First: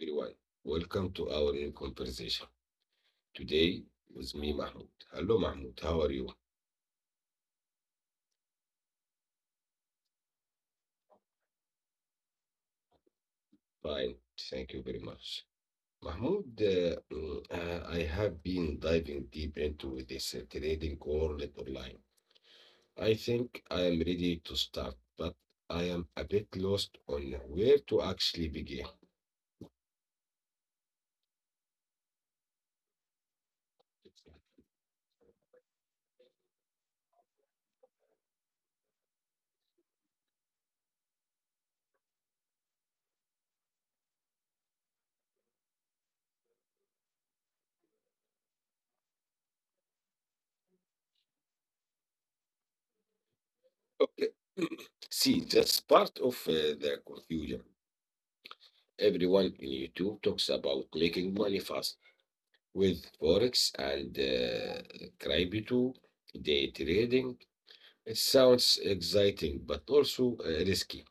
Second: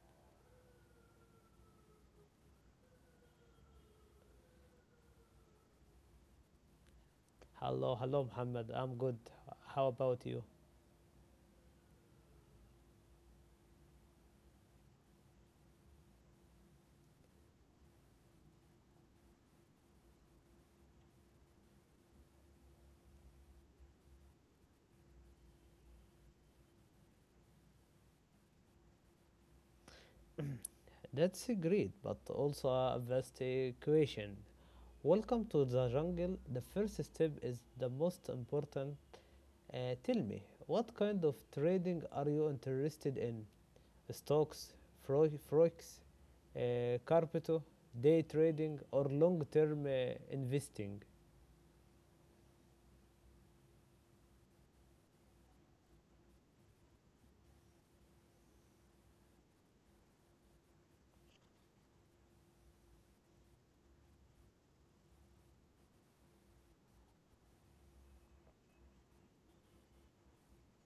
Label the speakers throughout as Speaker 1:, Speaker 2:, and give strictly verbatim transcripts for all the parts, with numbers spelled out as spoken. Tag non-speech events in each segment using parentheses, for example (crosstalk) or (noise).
Speaker 1: Everyone. Welcome to our new conversation. Today with me, Mahmoud. Hello, Mahmoud. How are you?
Speaker 2: Hello, hello, Muhammad. I'm good. How about you?
Speaker 1: Fine. Thank you very much. Mahmoud, uh, mm, uh, I have been diving deep into this uh, trading world online. I think I am ready to start, but I am a bit lost on where to actually begin.
Speaker 2: That's great, but also a vast question. Welcome to the jungle. The first step is the most important. Uh, tell me, what kind of trading are you interested in? Stocks, fro- forex, uh, crypto, day trading, or long-term uh, investing?
Speaker 1: Okay. See, that's part of uh, the confusion. Everyone in YouTube talks about making money fast, with Forex and uh, crypto day trading. It sounds exciting, but also uh, risky.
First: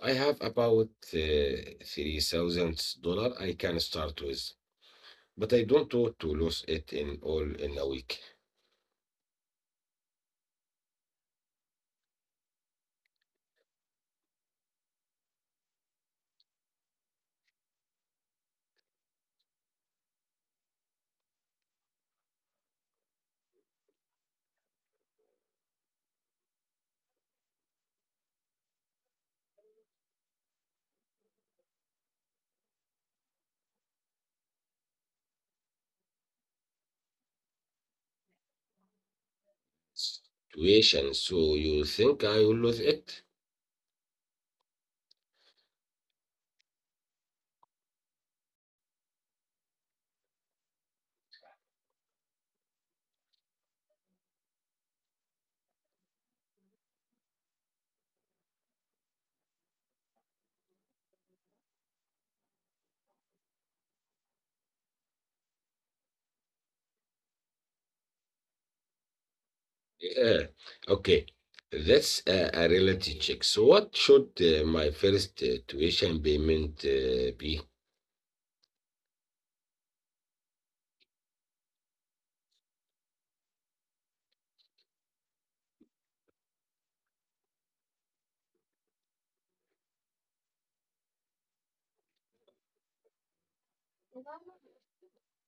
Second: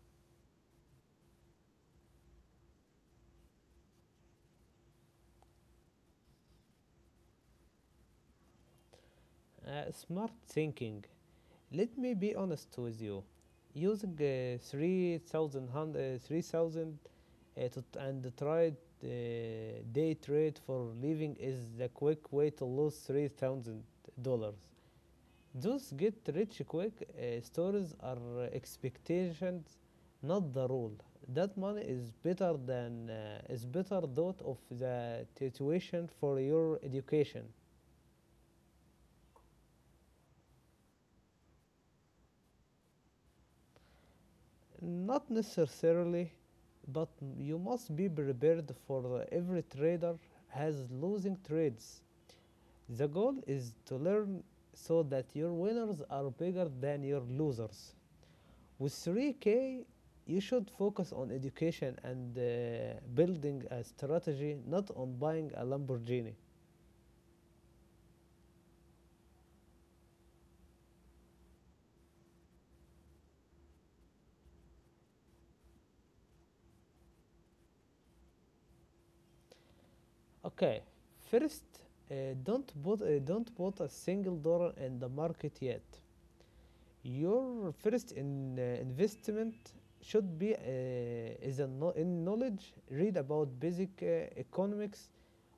Speaker 1: I have about uh, three thousand dollars I can start with, but I don't want to lose it in all in a week
Speaker 2: Uh, smart thinking. Let me be honest with you using uh, uh, three thousand uh, to, and tried uh, day trade for living is the quick way to lose three thousand dollars. Those get rich quick uh, stories are expectations, not the rule. That money is better than uh, is better thought of the tuition for your education.
Speaker 1: situation. So you think I will lose it?
Speaker 2: Not necessarily, but you must be prepared. For every trader has losing trades. The goal is to learn so that your winners are bigger than your losers. With three K, you should focus on education and uh, building a strategy, not on buying a Lamborghini.
Speaker 1: Yeah. Okay. That's a, a reality check. So what should uh, my first uh, tuition payment uh, be?
Speaker 2: Okay, first, uh, don't put uh, don't put a single dollar in the market yet. Your first in, uh, investment should be uh, is a kno- in knowledge. Read about basic uh, economics,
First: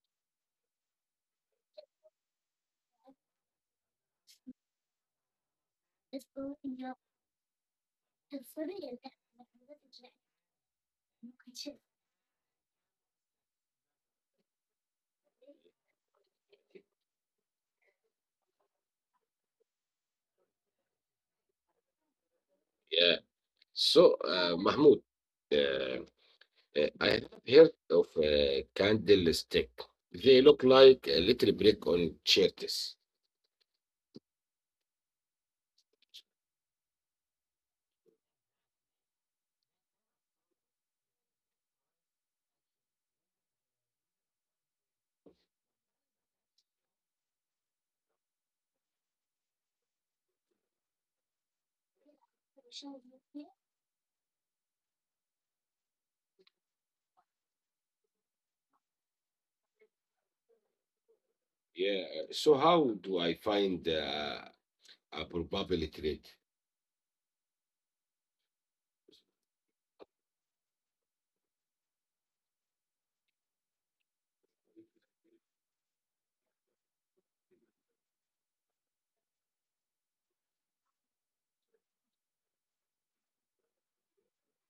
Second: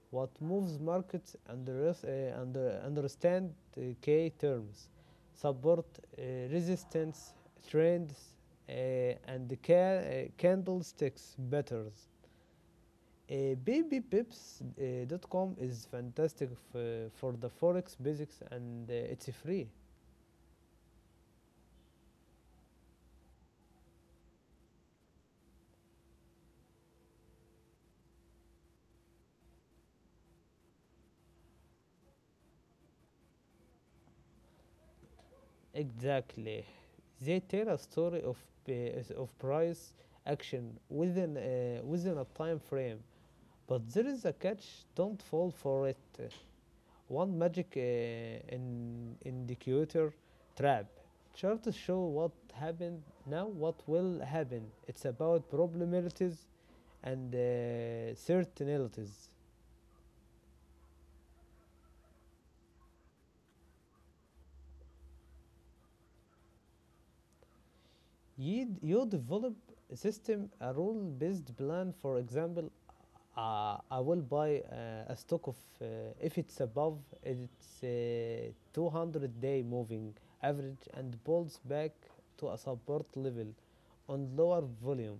Speaker 2: what moves markets, and uh, under understand uh, key terms, support, uh, resistance, trends, uh, and the ca- uh, candlesticks betters. Uh, babypips dot com is fantastic f- uh, for the forex basics, and uh, it's free.
Speaker 1: So, uh, Mahmoud, uh, uh, I have heard of uh, candlestick. They look like a little brick on shirts.
Speaker 2: Exactly. They tell a story of, uh, of price action within, uh, within a time frame, but there is a catch, don't fall for it. One magic uh, in indicator trap. Charts show what happened now, what will happen. It's about probabilities and uh, certainties.
Speaker 1: Yeah. So, how do I find uh, a probability rate?
Speaker 2: You, you develop a system, a rule based plan. For example, uh, I will buy uh, a stock of, uh, if it's above its uh, two hundred day moving average and pulls back to a support level on lower volume.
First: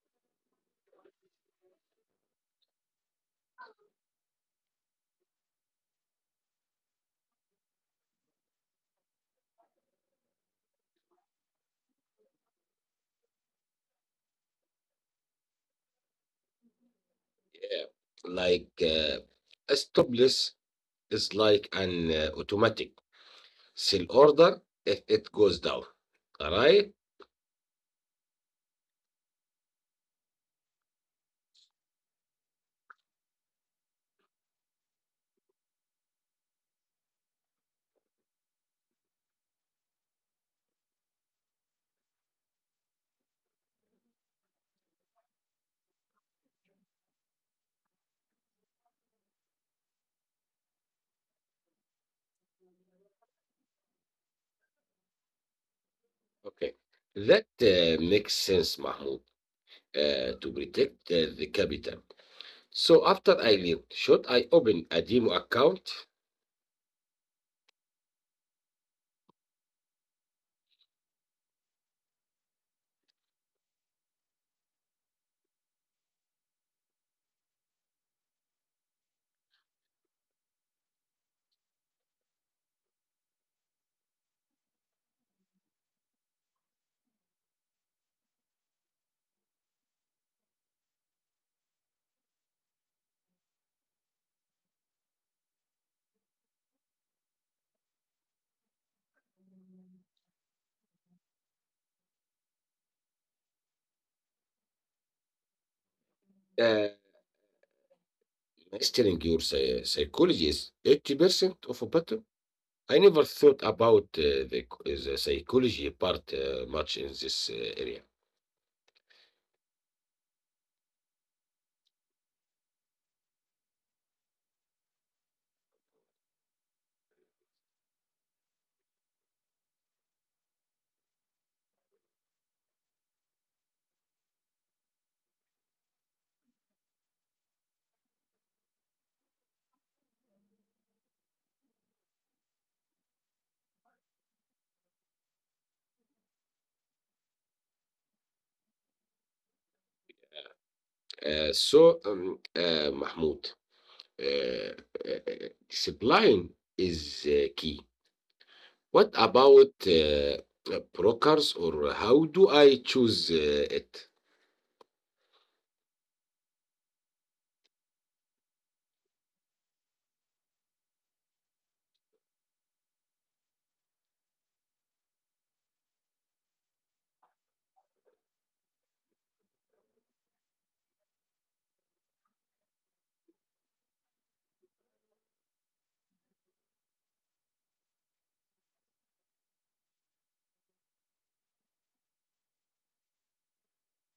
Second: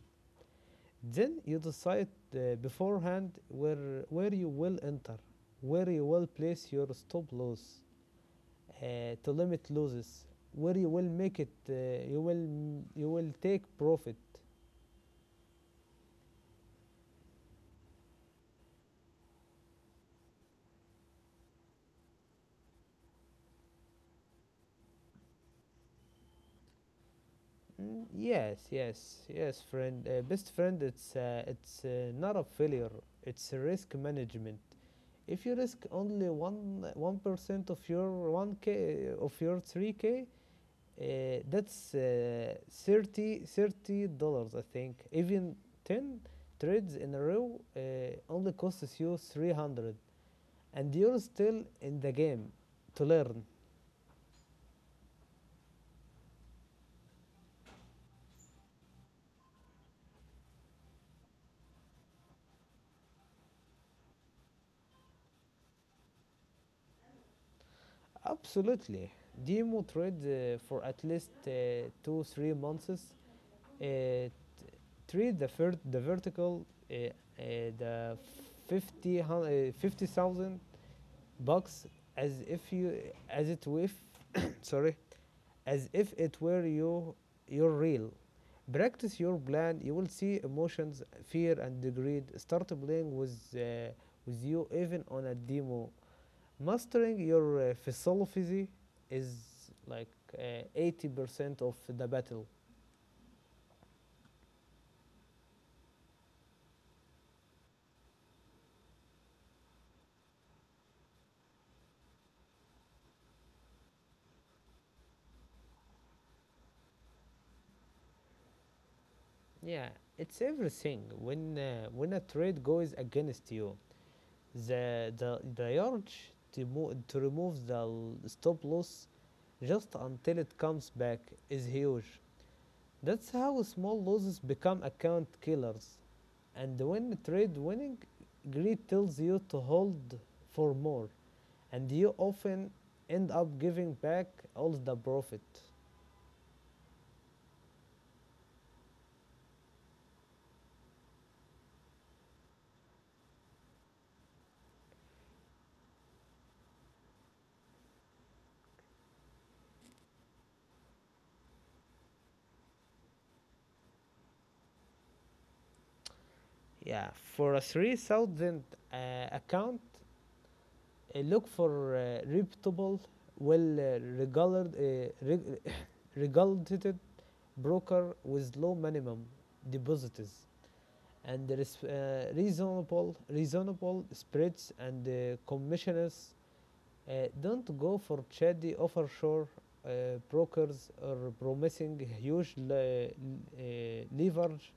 Speaker 2: Then you decide uh, beforehand where where you will enter, where you will place your stop loss uh, to limit losses, where you will make it, uh, you will you will take profit.
Speaker 1: Yeah. Like uh, a stop loss is like an uh, automatic sell order, it, it goes down. All right.
Speaker 2: Mm, yes, yes, yes, friend. Uh, best friend, it's uh, it's uh, not a failure. It's a risk management. If you risk only one one percent of your one k of your three k, Uh, that's uh, thirty dollars, I think. Even ten trades in a row uh, only costs you three hundred, and you're still in the game to learn.
Speaker 1: Okay. That uh, makes sense, Mahmoud, uh, to protect uh, the capital. So after I leave, should I open a demo account?
Speaker 2: Absolutely. Demo trade uh, for at least uh, two, three months. Uh, trade the, vert- the vertical, uh, uh, the fifty, uh, fifty thousand bucks as if you, as it with (coughs) sorry, as if it were you, your real. Practice your plan. You will see emotions, fear, and greed start playing with, uh, with you even on a demo. Mastering your uh, philosophy is like uh, eighty percent uh, of the battle.
Speaker 1: Uh, is your psy- psychology is eighty percent of a button? I never thought about uh, the, the psychology part uh, much in this uh, area.
Speaker 2: Yeah, it's everything. When uh, when a trade goes against you, the the the urge to mo- to remove the stop loss just until it comes back is huge. That's how small losses become account killers. And when trade winning, greed tells you to hold for more, and you often end up giving back all the profit.
Speaker 1: Uh, so, um, uh, Mahmoud, uh, uh, uh, discipline is uh, key. What about uh, uh, brokers, or how do I choose uh, it?
Speaker 2: Yeah, for a three thousand uh, account, uh, look for uh, reputable, well uh, regarded, uh, reg- (laughs) regulated broker with low minimum deposits. And there is uh, reasonable, reasonable spreads and uh, commissioners. Uh, don't go for shady offshore uh, brokers or promising huge le- uh, leverage.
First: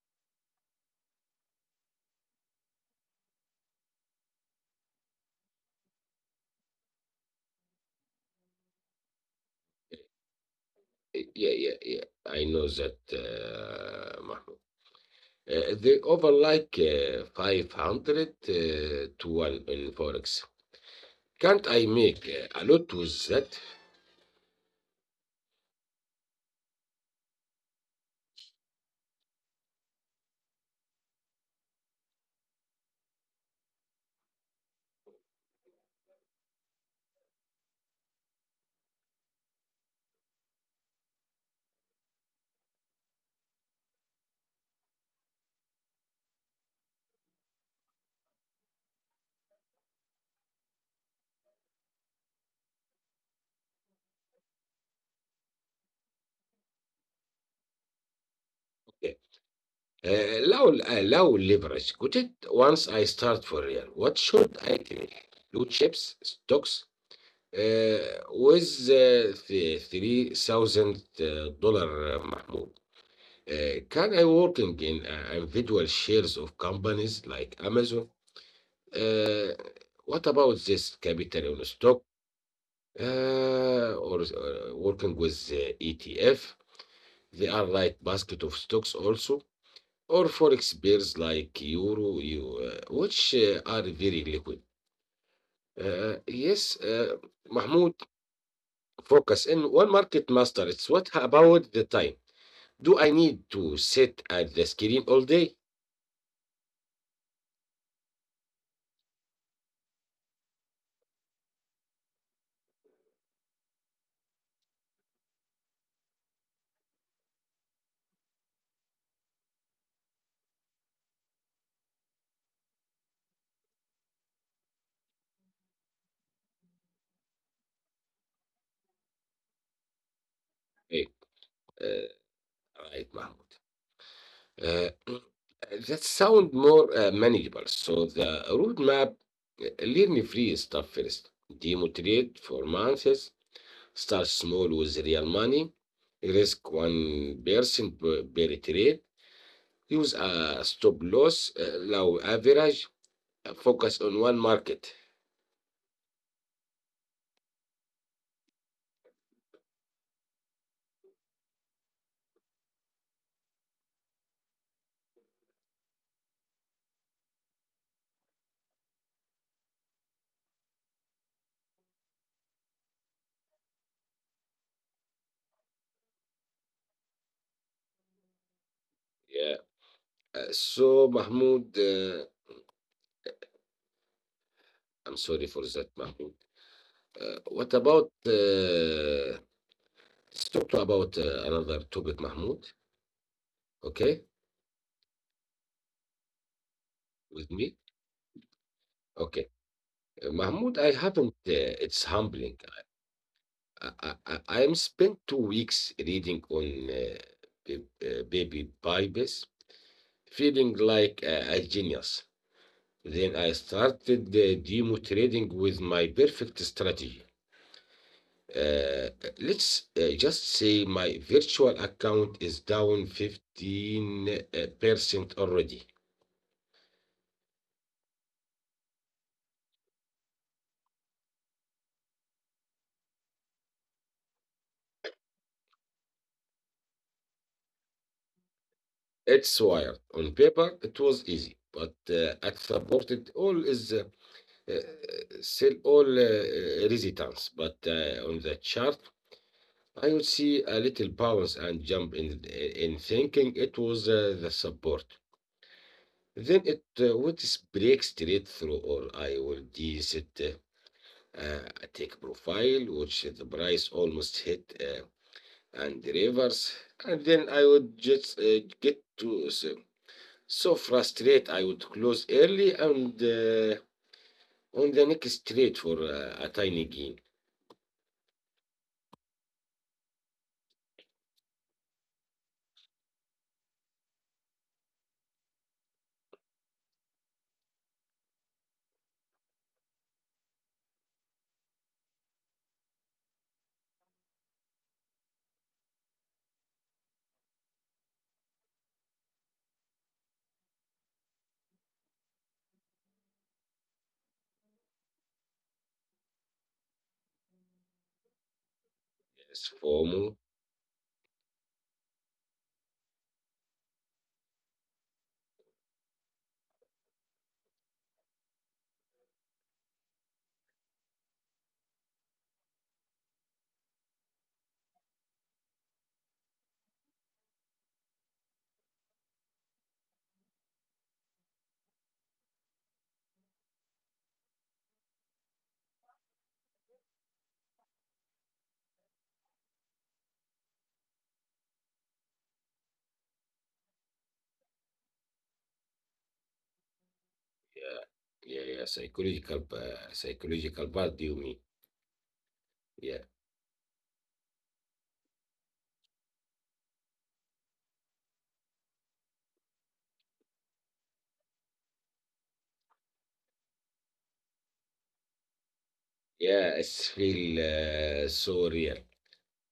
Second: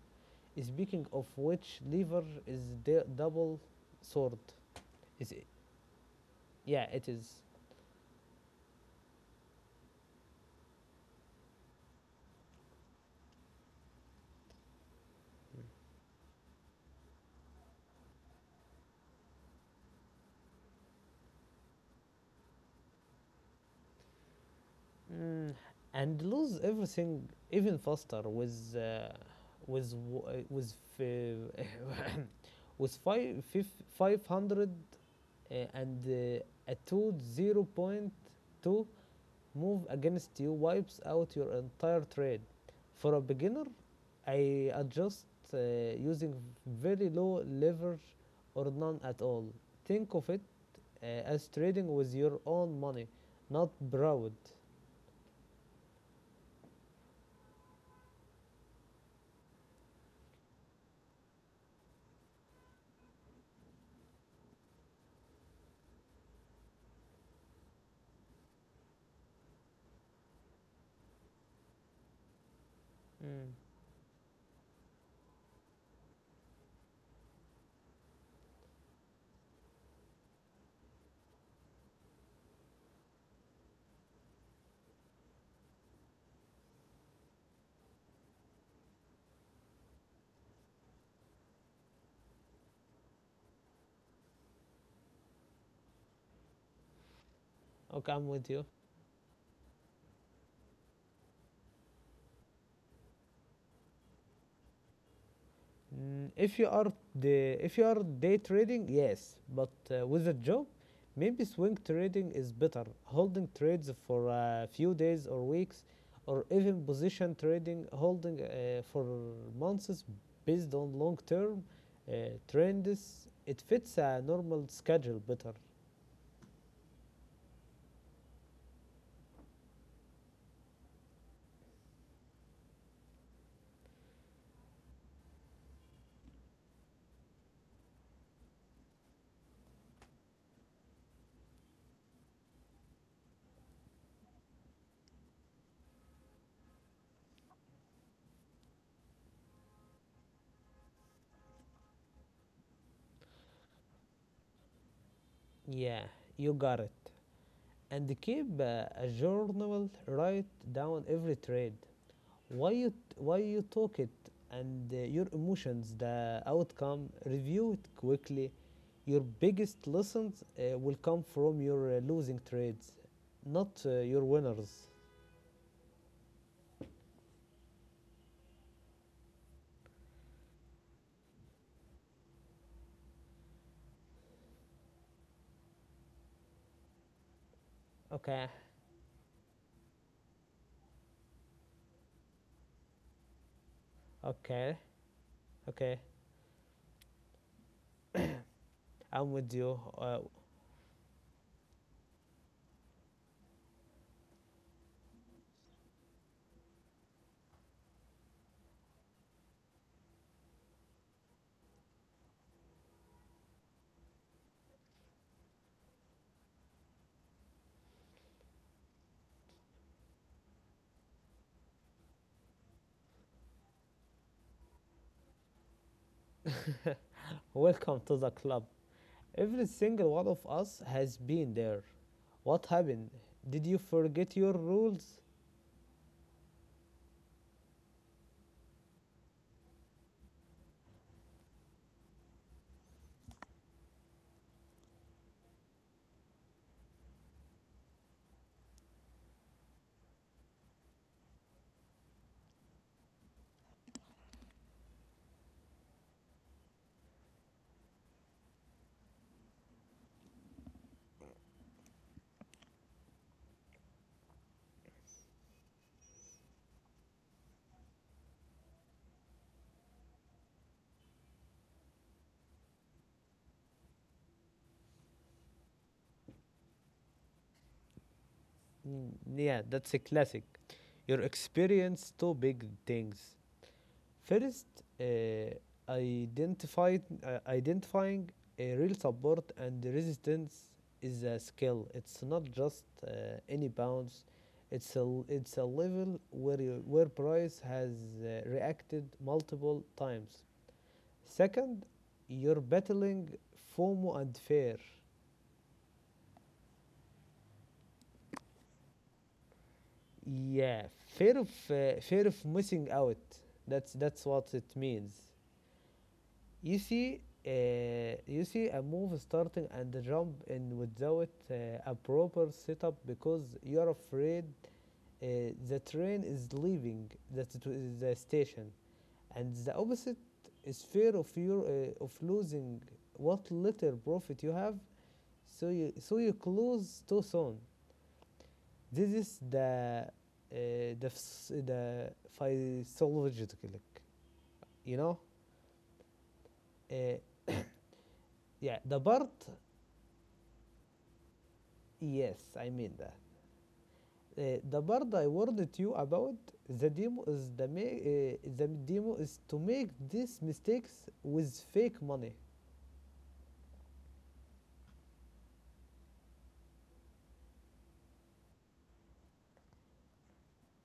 Speaker 2: Speaking of which, leverage is the double sword. Is it? Yeah, it is.
Speaker 1: Uh, Yeah, yeah, yeah. I know that, uh, Mahmoud.
Speaker 2: Mm.
Speaker 1: Uh, They over like uh, five hundred uh, to one in Forex. Can't I make uh, a lot with that?
Speaker 2: Mm, and lose everything even faster with uh, with w- uh, with fi- (laughs) (coughs) with five five hundred uh, and uh, a two zero point two move against you wipes out your entire trade. For a beginner, I adjust uh, using very low leverage or none at all. Think of it uh, as trading with your own money, not borrowed.
Speaker 1: Uh, لو uh, لو leverage. Could it once I start for real, what should I take? Blue chips, stocks, uh, with uh, th- three thousand dollars, uh, Mahmoud. Uh,
Speaker 2: Mm.
Speaker 1: can I working in uh, individual shares of companies like Amazon? Uh, what about this capital on stock uh, or uh, working with uh, E T F. They are like basket of stocks also, or forex pairs like euro, you, uh, which uh, are very liquid. Uh, yes, uh, Mahmoud,
Speaker 2: Okay, I'm with you.
Speaker 1: focus in one market master. It's what about the time? Do I need to sit at the screen all day?
Speaker 2: Mm, If you are the if you are day trading, yes, but uh, with a job, maybe swing trading is better. Holding trades for a few days or weeks, or even position trading, holding uh, for months based on long-term uh, trends. It fits a normal schedule better.
Speaker 1: Hey, uh, right, Mahmoud. Uh, (clears throat) that sound more uh, manageable. So the roadmap, uh, learn free stuff first. Demo trade for months. Start small with real money. Risk one person per per trade. Use a stop loss, uh, low average. Uh, Focus on one market.
Speaker 2: Yeah, you got it. And keep uh, a journal, write down every trade. why you why you talk it, and uh, your emotions, the outcome. Review it quickly. Your biggest lessons uh, will come from your uh, losing trades, not uh, your winners.
Speaker 1: Yeah. Uh, So, Mahmoud, uh, I'm sorry for that, Mahmoud. Uh, what about,
Speaker 2: Okay,
Speaker 1: uh, let's talk to about uh, another topic, Mahmoud, okay,
Speaker 2: okay, okay,
Speaker 1: with me? Okay.
Speaker 2: I'm with you.
Speaker 1: Uh,
Speaker 2: Uh,
Speaker 1: Mahmoud, I haven't, uh, it's humbling. I, I, I I am spent two weeks reading on uh, b- uh, baby Bibles, feeling like uh, a genius. Then I started uh, demo trading with my perfect strategy. Uh, let's uh, just say my virtual account is down fifteen percent already.
Speaker 2: welcome to the club. Every single one of us has been there. What happened? Did you forget your rules?
Speaker 1: It's wired. On paper, it was easy, but uh, at supported, all is uh, uh, sell all uh, uh, resistance. But uh, on the chart, I would see a little bounce and jump in, uh, in thinking it was uh, the support. Then it uh, would break straight through, or I will deset uh, Uh, I take profile, which the price almost hit uh, and reverse, and then I would just uh, get to so, so frustrated. I would close early and uh, on the next trade for uh, a tiny gain.
Speaker 2: Mm, yeah, that's a classic. Your experience two big things. First, uh, identified, uh, identifying a real support and resistance is a skill. It's not just uh, any bounce. It's a it's a level where you, where price has uh, reacted multiple times. Second, you're battling FOMO and fear.
Speaker 1: Yes,
Speaker 2: Yeah,
Speaker 1: FOMO.
Speaker 2: fear of uh, fear of missing out. That's that's what it means. You see, uh, you see a move starting and the jump in without uh, a proper setup because you're afraid uh, the train is leaving the, the station, and the opposite is fear of your uh, of losing what little profit you have. So you so you close too soon. This is the uh, the phys- the physiological, you know. Uh, yeah,
Speaker 1: Yeah,
Speaker 2: the part.
Speaker 1: yeah, yeah. Psychological, uh, psychological part. Do you
Speaker 2: Yes,
Speaker 1: mean?
Speaker 2: I mean that.
Speaker 1: Yeah,
Speaker 2: Uh, the part I warned you about, the demo is the ma- uh, the demo is to make these mistakes with fake money.
Speaker 1: yeah. It's feel uh, so real.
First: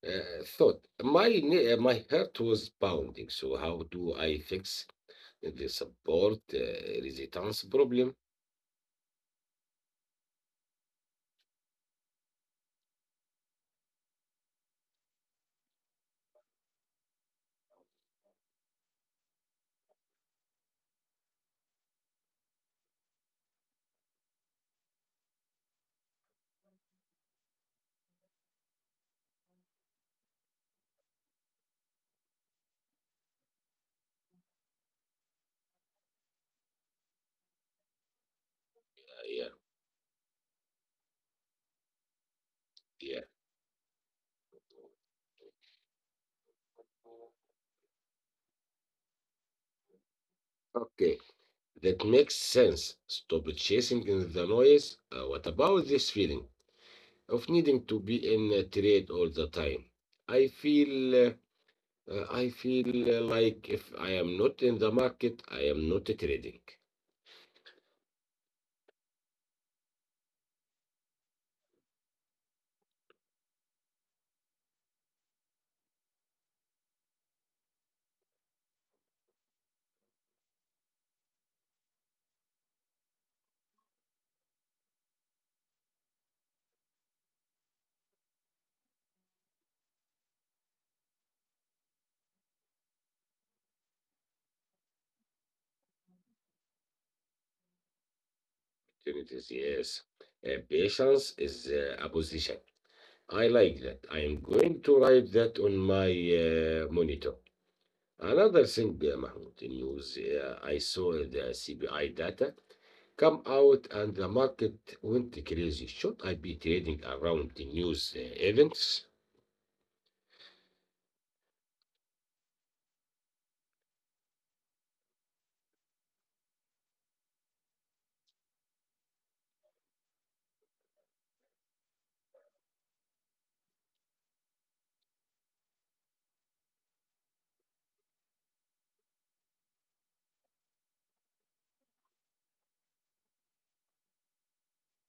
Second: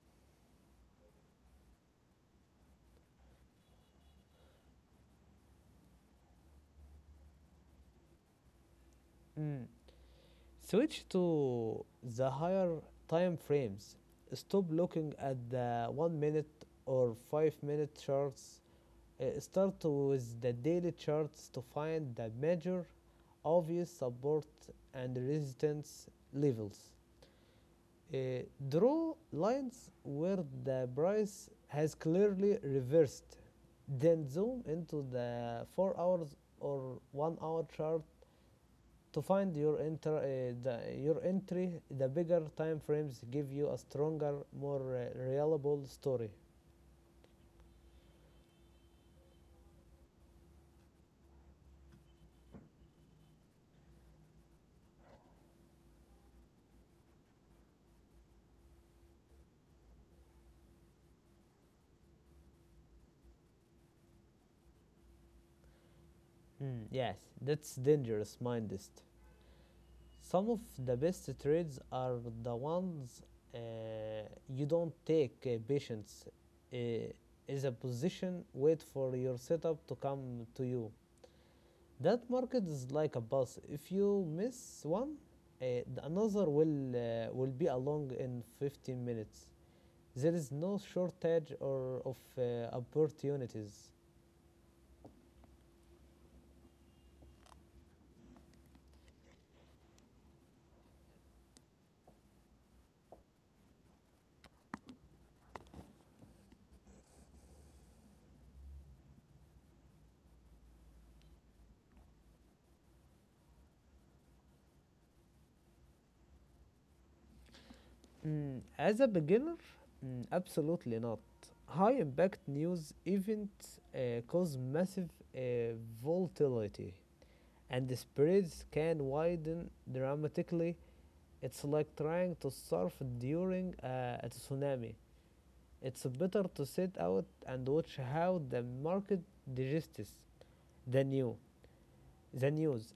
Speaker 1: Uh, thought my ne- uh, my heart was pounding. So how do I fix the support uh, resistance problem?
Speaker 2: Mm. Switch to the higher time frames. Stop looking at the one minute or five minute charts. Uh, start with the daily charts to find the major, obvious support and resistance levels. Uh, Draw lines where the price has clearly reversed, then zoom into the four hours or one hour chart
Speaker 1: Uh, yeah,
Speaker 2: to find your enter uh, the, your entry. The
Speaker 1: yeah.
Speaker 2: bigger time frames give you a stronger, more uh, reliable story.
Speaker 1: Okay, that makes sense. Stop chasing in the noise. Uh, what about this feeling of needing to be in a trade all the time? I feel uh, uh, I feel uh, like if I am not in the market, I am not trading.
Speaker 2: Mm, yes, that's dangerous, mindist. Some of the best trades are the ones uh, you don't take. Uh, patience uh, is a position. Wait for your setup to come to you. That market is like a bus. If you miss one, uh, another will uh, will be along in fifteen minutes. There is no shortage or of uh, opportunities.
Speaker 1: Opportunities, yes. Uh, patience is uh, a position. I like that. I am going to write that on my uh, monitor. Another thing, uh, Mahmoud, in news, uh, I saw the C P I data come out and the market went crazy. Should I be trading around the news uh, events?
Speaker 2: Mm, as a beginner, mm, absolutely not. High impact news events uh, cause massive uh, volatility, and the spreads can widen dramatically. It's like trying to surf during uh, a tsunami. It's better to sit out and watch how the market digests the new the news.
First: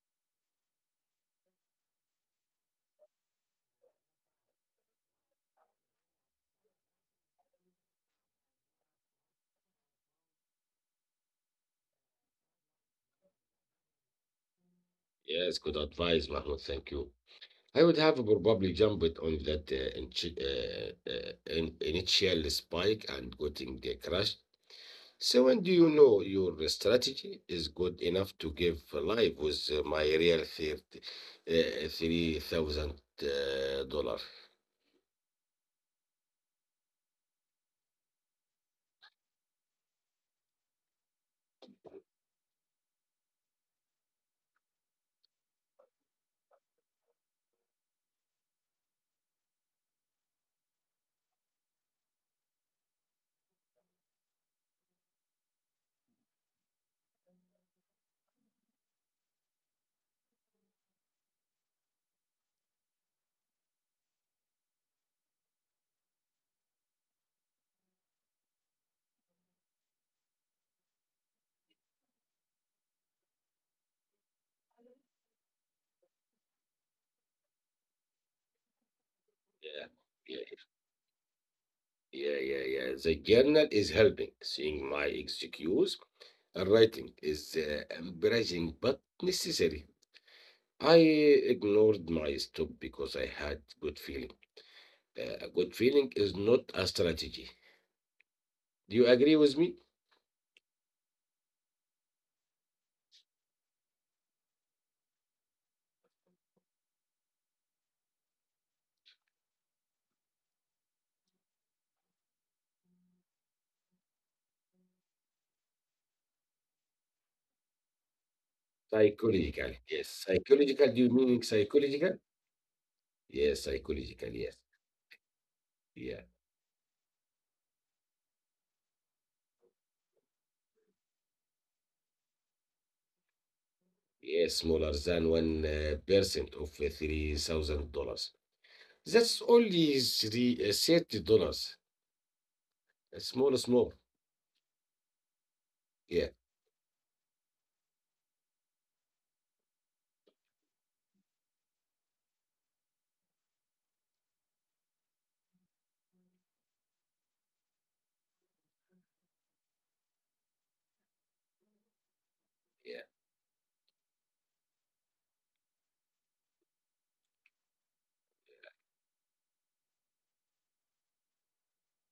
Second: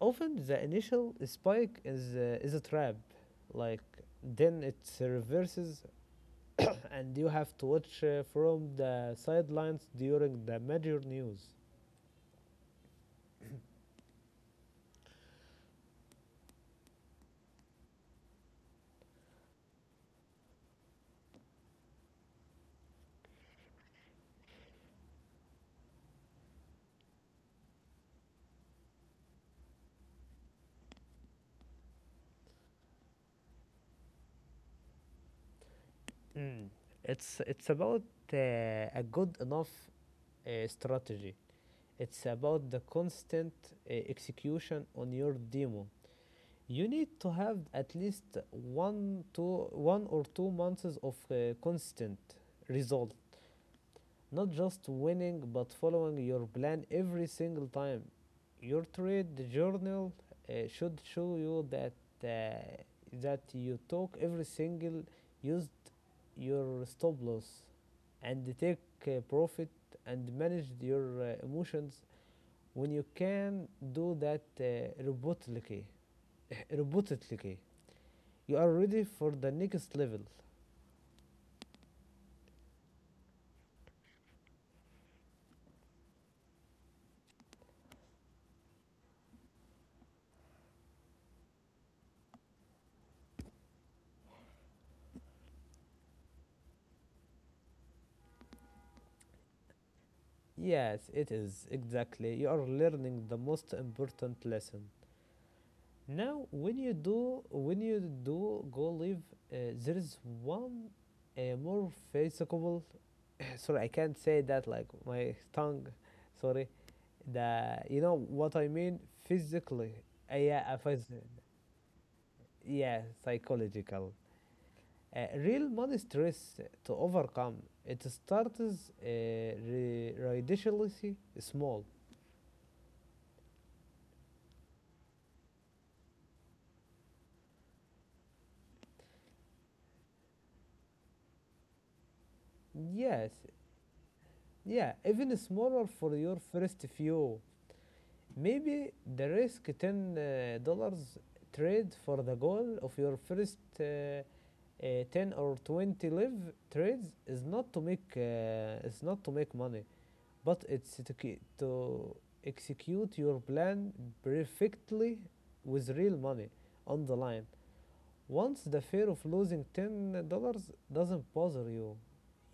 Speaker 2: Often, the initial spike is uh, is a trap, like then it reverses, and you have to watch uh, from the sidelines during the major news.
Speaker 1: Yes, good advice, Mahmoud. Thank you. I would have probably jumped on that uh, inch- uh, uh, in- initial spike and gotten the crash. So when do you know your strategy is good enough to give life with uh, my real third, uh, three thousand uh,
Speaker 2: Mm. It's it's about uh, a good enough uh, strategy. It's about the constant uh, execution on your demo. You need to have at least one two one or two months of uh, constant result. Not just winning, but following your plan every single time. Your trade journal uh, should show you that uh, that you took every single use your stop loss and take uh, profit and manage your uh, emotions. When you can do that uh, robotically robotically, you are ready for the next
Speaker 1: yeah,
Speaker 2: level.
Speaker 1: yeah, yeah, yeah, yeah. The journal is helping. Seeing my excuse, and writing is uh, embarrassing but necessary. I ignored my stop because I had good feeling. Uh, good feeling is not a strategy. Do you agree with me?
Speaker 2: Yes, it is, exactly. You are learning the most important lesson. Now, when you do when you do go live, uh, there is one uh, more physical. (coughs) (sighs) sorry, I can't say that like my tongue. Sorry, the, you know what I mean,
Speaker 1: Psychological.
Speaker 2: physically.
Speaker 1: Yes.
Speaker 2: Uh, yeah, uh,
Speaker 1: Psychological. Do
Speaker 2: phys-
Speaker 1: you mean psychological?
Speaker 2: yeah,
Speaker 1: Yes,
Speaker 2: psychological.
Speaker 1: psychological. Yes.
Speaker 2: Uh, real money
Speaker 1: Yeah.
Speaker 2: stress to overcome. It starts uh, ri- ridiculously small.
Speaker 1: Yes, smaller than one uh, percent of uh, three thousand dollars. That's only three uh, thirty dollars.
Speaker 2: Yes,
Speaker 1: A small, small.
Speaker 2: yeah, even smaller for your
Speaker 1: Yeah,
Speaker 2: first few. Maybe the risk ten dollars uh, dollars trade. For the goal of your first uh, uh, ten or twenty live trades is not to make uh, is not to make money, but it's to, to execute
Speaker 1: yeah,
Speaker 2: your plan perfectly with real money on the line. Once the fear of losing $10 dollars doesn't bother you,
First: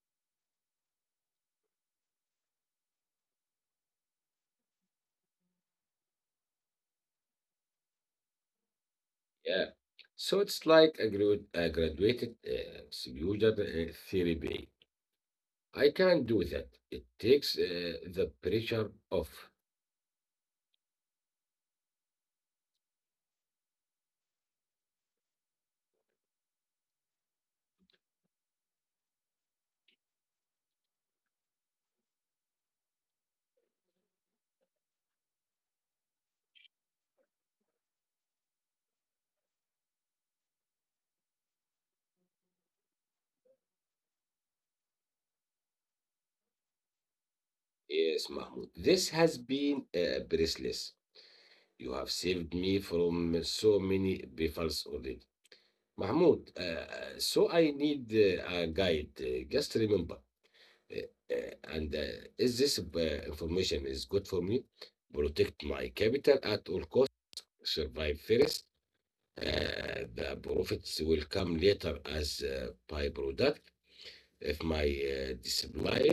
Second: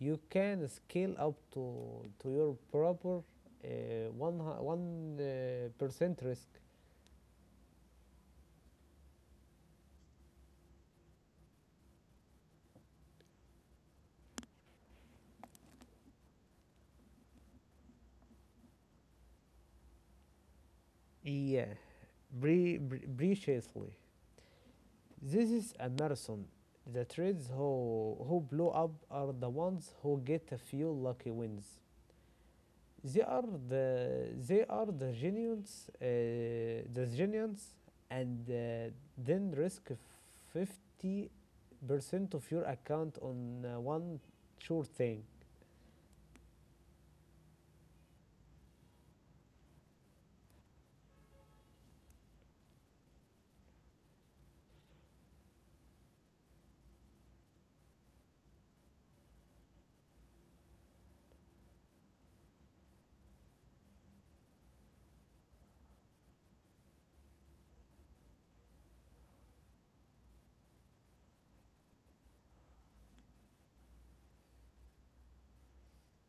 Speaker 2: you can scale up to to your proper uh, one one uh, percent risk.
Speaker 1: yeah. So it's like a, grad- a graduated uh, user uh, therapy. I can't do that. It takes uh, the pressure off.
Speaker 2: Yeah, bri- bri- preciously. This is a marathon. The trades who, who blow up are the ones who get a few lucky wins. They are the they are the genius, uh, the genius, and uh, then risk fifty percent of your account on uh, one sure thing.
Speaker 1: Yes, Mahmoud. This has been uh, priceless. You have saved me from so many pitfalls already. Mahmoud, uh, uh, so I need uh, a guide. Uh, just remember, uh, uh, and uh, is this uh, information is good for me? Protect my capital at all costs. Survive first. Uh, the profits will come later as uh, byproduct if my uh, display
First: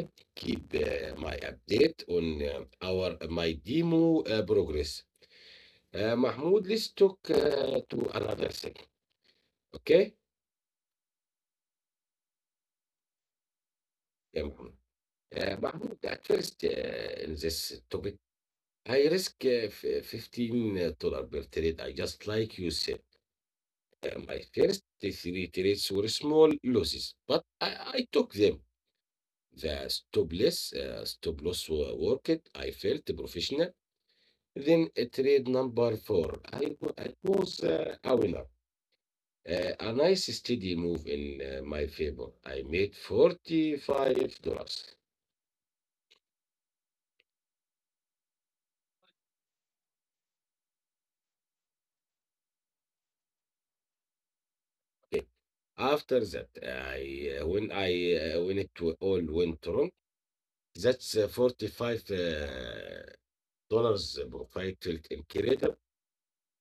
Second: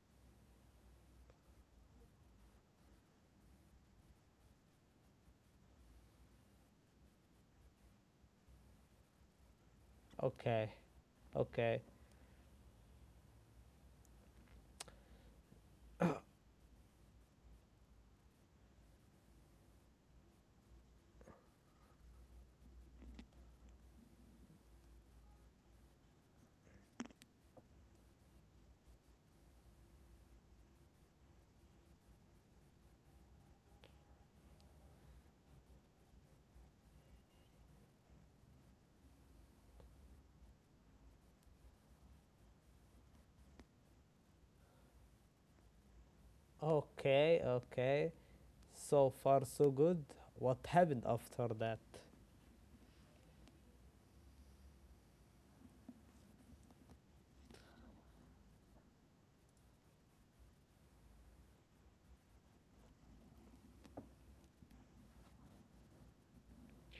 Speaker 1: keep uh, my update on uh, our uh, my demo uh, progress. Uh, Mahmoud, let's talk uh, to another thing. Okay?
Speaker 2: Okay, okay,
Speaker 1: Yeah, Mahmoud. Uh, Mahmoud, at first, uh, in this topic, I risk uh, f- fifteen dollars per trade. I just like you said. Uh, my first three trades were small losses, but I, I took them. The stop loss, uh, stop loss wo- worked. I felt professional. Then uh, trade number four. I, wa- I was uh, a winner. Uh, a nice steady move in uh, my favor. I made forty-five dollars.
Speaker 2: okay, okay. So far so good. What happened after that?
Speaker 1: Okay. After that, uh, I uh, when I uh, when it wa- all went wrong, that's uh, forty-five uh, dollars profit in creator.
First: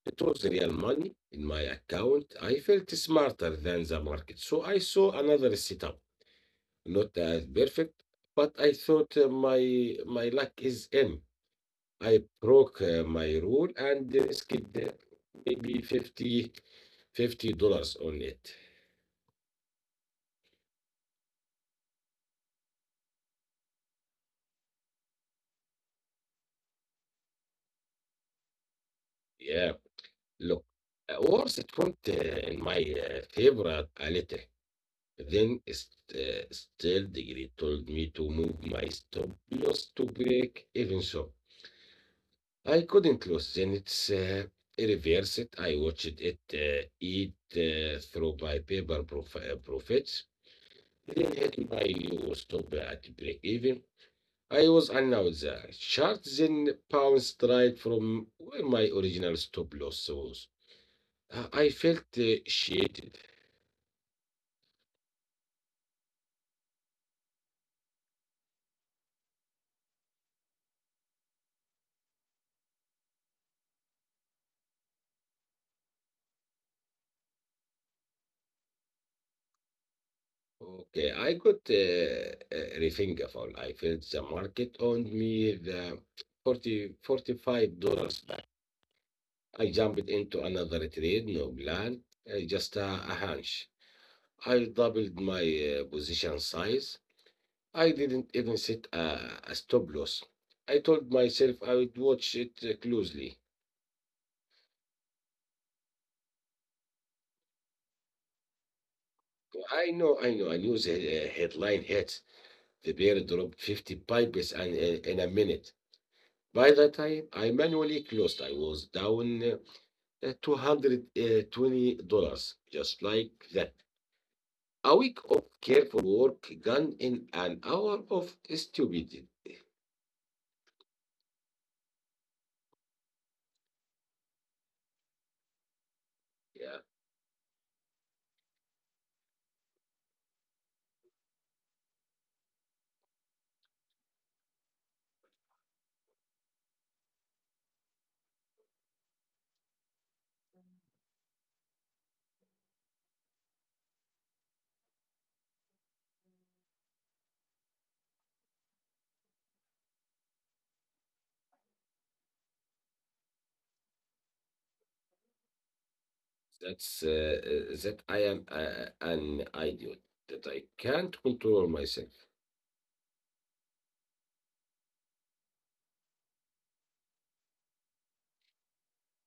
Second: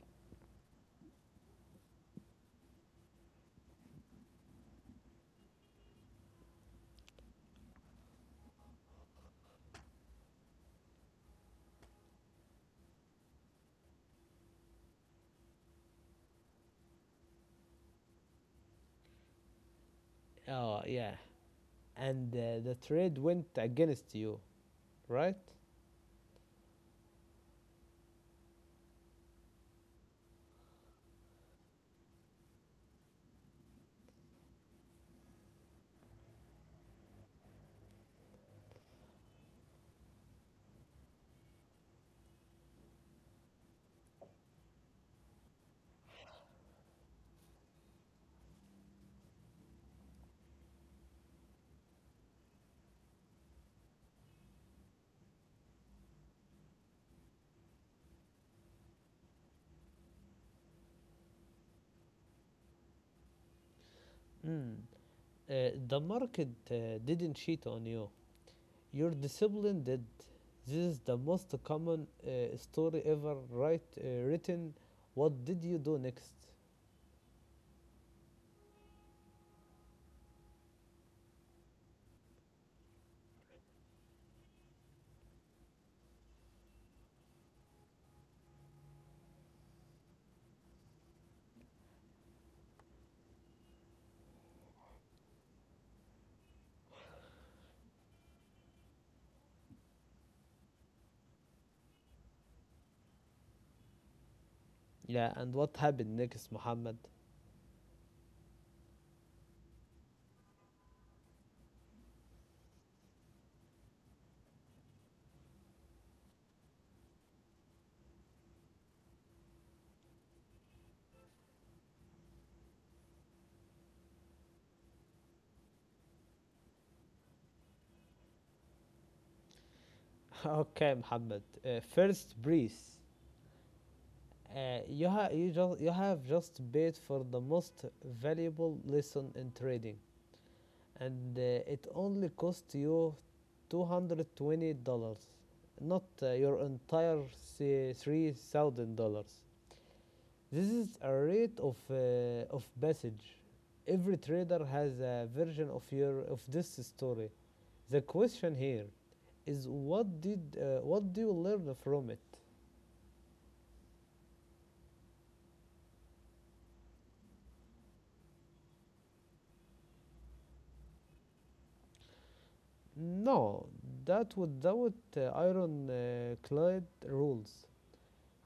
Speaker 1: It was real money in my account. I felt smarter than the market, so I saw another setup. Not as perfect, but I thought uh, my my luck is in. I broke uh, my rule and risked uh, maybe fifty fifty dollars on it.
Speaker 2: Oh yeah. And uh, the trade went against you, right?
Speaker 1: Yeah, look, uh, worse it went uh, in my uh, favorite a little. Then st- uh, still the degree told me to move my stop loss to break even, so I couldn't lose, then it's uh, reversed. I watched it uh, eat uh, through my paper prof- uh, profits. Then hit my stop at break even. I was announced the sharp then bounced right from where my original stop loss was. Uh, I felt uh, cheated.
Speaker 2: Mm. Uh, the market uh, didn't cheat on you. Your discipline did. This is the most common uh, story ever right, uh, written. What did you do next?
Speaker 1: Okay, I got uh, uh, refingable. I felt the market owned me the forty forty five dollars. I jumped into another trade, no plan, uh, just a, a hunch. I doubled my uh, position size. I didn't even set a, a stop loss. I told myself I would watch it uh, closely.
Speaker 2: Yeah, and what happened next, Muhammad?
Speaker 1: I know, I know, I knew the uh, headline hit. The bear dropped fifty pipes and, uh, in a minute. By that time, I manually closed. I was down uh, two hundred twenty dollars just like that. A week of careful work gone in an hour of stupidity.
Speaker 2: (laughs) Okay, Muhammad. Uh, first breeze. Uh, you, ha- you, just, you
Speaker 1: Yeah,
Speaker 2: have just paid for the most valuable lesson in trading. And uh, it only cost you two hundred twenty dollars not uh, your entire three thousand dollars. This is a rate of, uh, of passage. Every trader has a version of your of this story. The question here is what did uh, what do you learn from it?
Speaker 1: that's uh, uh, that I am uh, an idiot, that I can't control myself.
Speaker 2: No, that without uh, iron uh, clad rules.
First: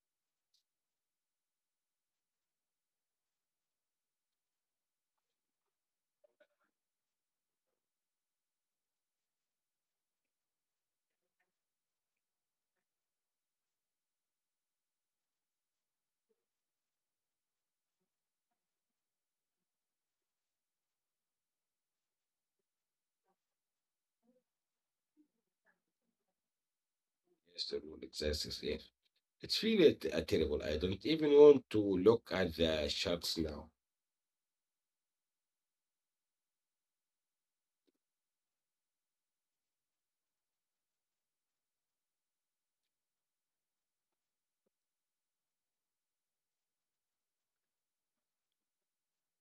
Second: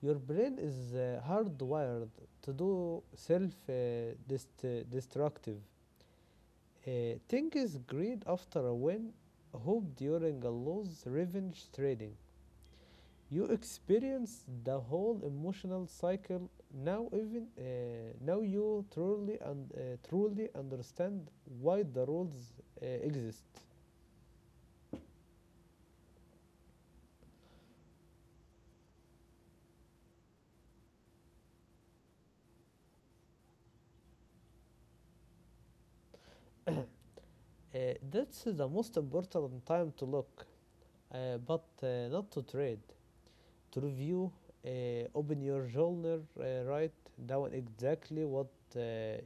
Speaker 2: Your brain is uh, hardwired to do self uh, dest- destructive uh, things: greed after a win, hope during a loss, revenge trading. You experience the whole emotional cycle now, even uh, now you truly and uh, truly understand why the rules uh, exist.
Speaker 1: Yes, the rule exists here. It's really a, t- a terrible. I don't even want to look at the sharks now.
Speaker 2: Uh, that's the most important time to look, uh, but uh, not to trade. To review, uh, open your journal, uh, write down exactly what uh,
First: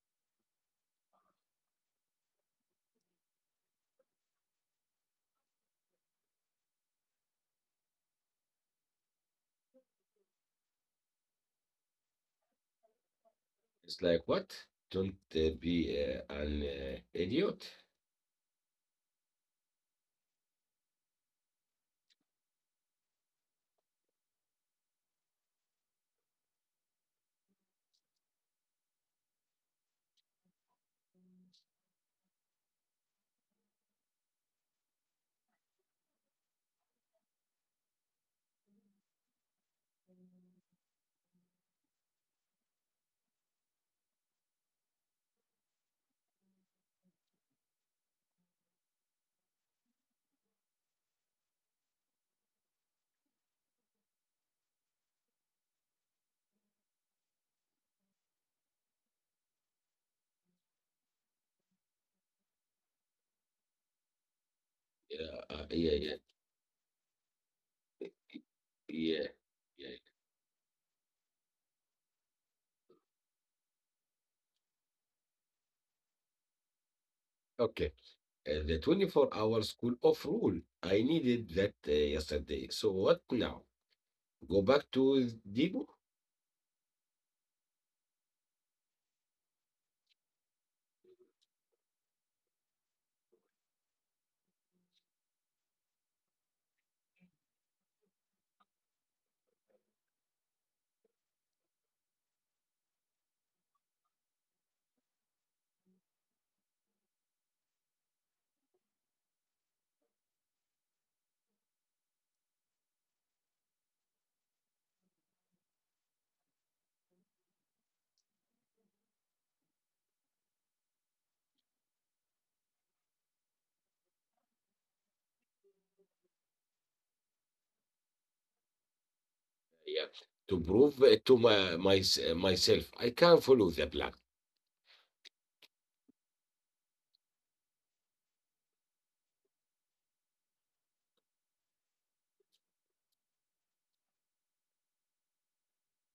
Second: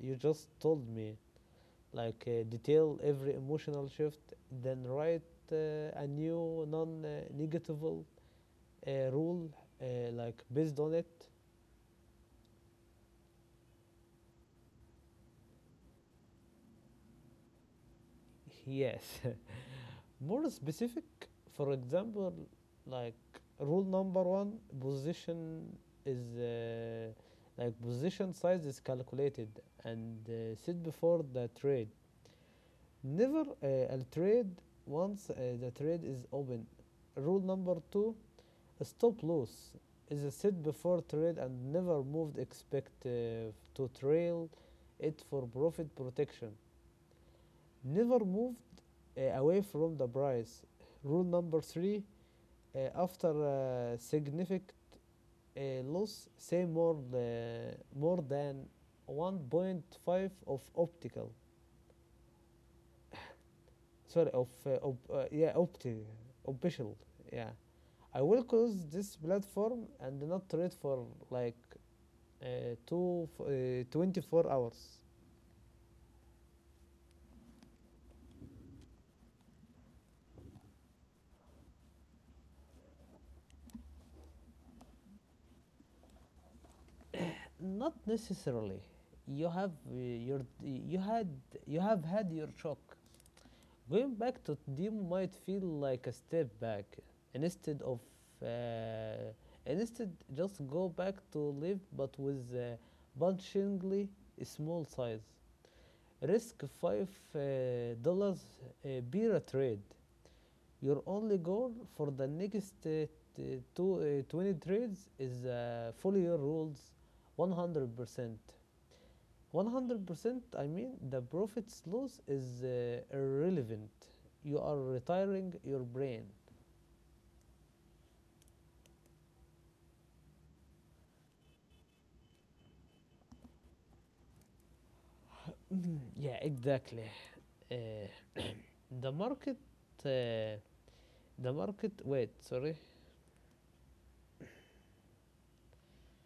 Speaker 2: you just told me, like uh, detail every emotional shift, then write uh, a new non negatable uh, rule, uh, like based on it.
Speaker 1: It's like, what? Don't uh, be uh, an uh, idiot.
Speaker 2: Yes, (laughs) more specific, for example, like rule number one, position is uh, like position size is calculated and uh, set before the trade. Never uh, a trade once uh, the trade is open. Rule number two: stop loss is a set before trade and never moved. Expect uh, to trail it for profit protection. Never moved uh, away from the price. Rule number three: uh, after uh, significant uh, loss, say more uh, more than one point five of optical. Sorry, of uh, op-
Speaker 1: Yeah,
Speaker 2: uh,
Speaker 1: uh,
Speaker 2: yeah,
Speaker 1: yeah, yeah,
Speaker 2: opti, official, yeah. I will close
Speaker 1: yeah,
Speaker 2: this
Speaker 1: yeah.
Speaker 2: platform and not trade for like uh, two uh, twenty-four hours.
Speaker 1: Okay. uh, the twenty-four-hour school off rule. I needed that uh, yesterday. So what now? Go back to Debo?
Speaker 2: Not necessarily. You have uh, your you had you have had your shock. Going back to demo might feel like a step back instead of uh, instead just go back to live, but with uh, punchingly small size. Risk five uh, dollars uh, uh, beer trade. Your only goal for the next uh, t- two, uh, twenty trades is uh, follow your rules one hundred percent. one hundred percent, I mean, the profits loss is uh, irrelevant. You are retiring your brain.
Speaker 1: Yeah. To prove it to my, my myself. I can't follow the plan.
Speaker 2: Yeah, exactly. Uh, the market, uh, the market, wait, sorry.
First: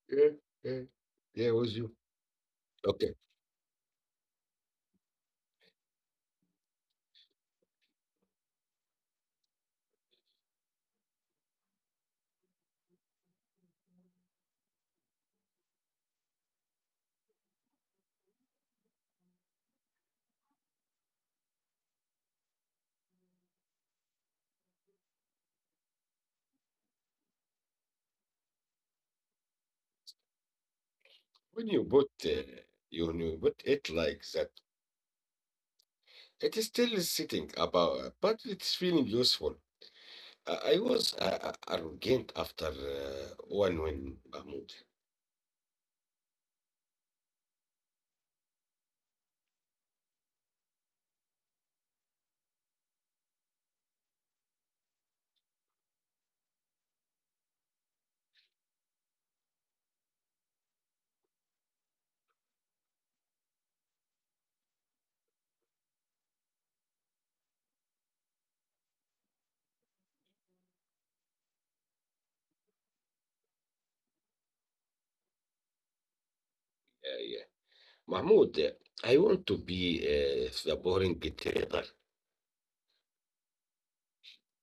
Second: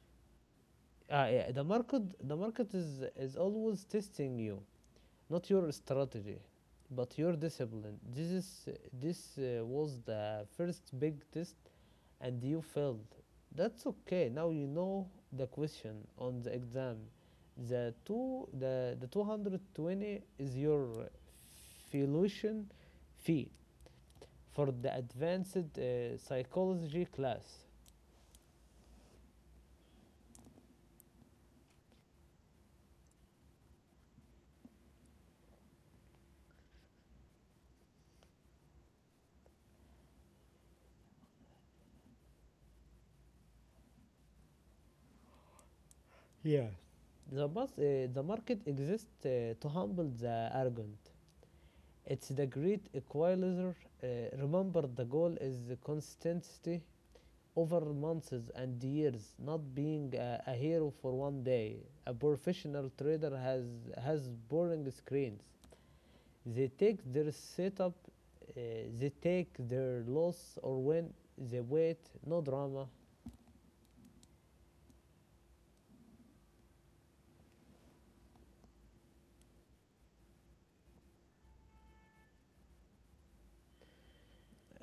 Speaker 1: Yeah, yeah,
Speaker 2: Ah,
Speaker 1: yeah,
Speaker 2: yeah, the
Speaker 1: with you.
Speaker 2: market, the market is,
Speaker 1: Okay.
Speaker 2: is always testing you. Not your strategy, but your discipline. This is this uh, was the first big test, and you failed. That's okay, now you know the question on the exam. The two the, the two hundred twenty is your tuition fee for the advanced uh, psychology class.
Speaker 1: When you put uh, you know, put it like that, it is still sitting about, but it's feeling useful. I I was uh, arrogant after uh, one win, Mahmoud.
Speaker 2: Yeah. The, bus, uh, the market exists uh, to humble the arrogant. It's the great equalizer. Uh, Remember, the goal is the consistency over months and years, not being a, a hero for one day. A professional trader has has boring screens. They take their setup, uh, they take their loss or win. They wait, no drama.
Speaker 1: Yeah, yeah. Mahmoud, uh, I want to be uh, the boring trader,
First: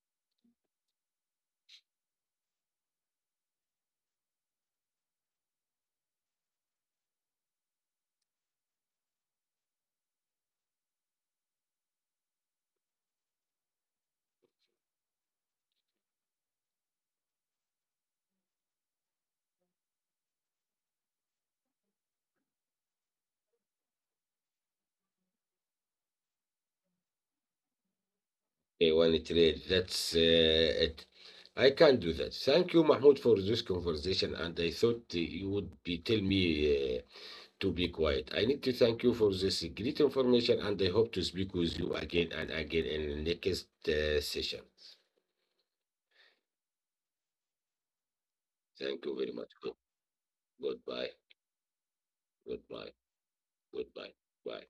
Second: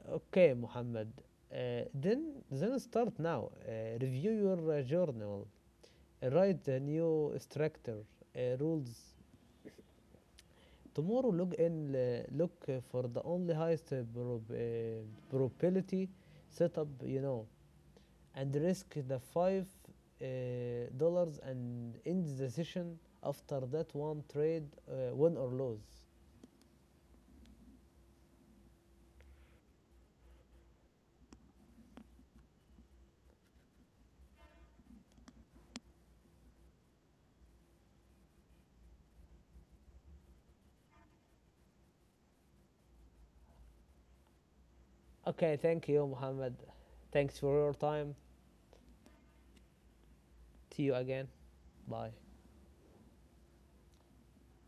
Speaker 2: Okay, Mohammed. Uh, then then start now. Uh, review your uh, journal. Uh, write the new structure uh, rules. Tomorrow log in, uh, look uh, for the only highest uh, prob- uh, probability setup you know, and risk the five uh, dollars and end the session after that one trade, uh, win or lose.
Speaker 1: uh, one trade. That's uh, it. I can do that. Thank you, Mahmoud, for this conversation. And I thought uh, you would be tell me uh, to be quiet. I need to thank you for this great information, and I hope to speak with you again and again in the next uh, session.
Speaker 2: Okay, thank you, Muhammad. Thanks for your time.
Speaker 1: Thank you very much. Good,
Speaker 2: See you
Speaker 1: goodbye.
Speaker 2: again. Bye.
Speaker 1: Goodbye. Goodbye. Bye.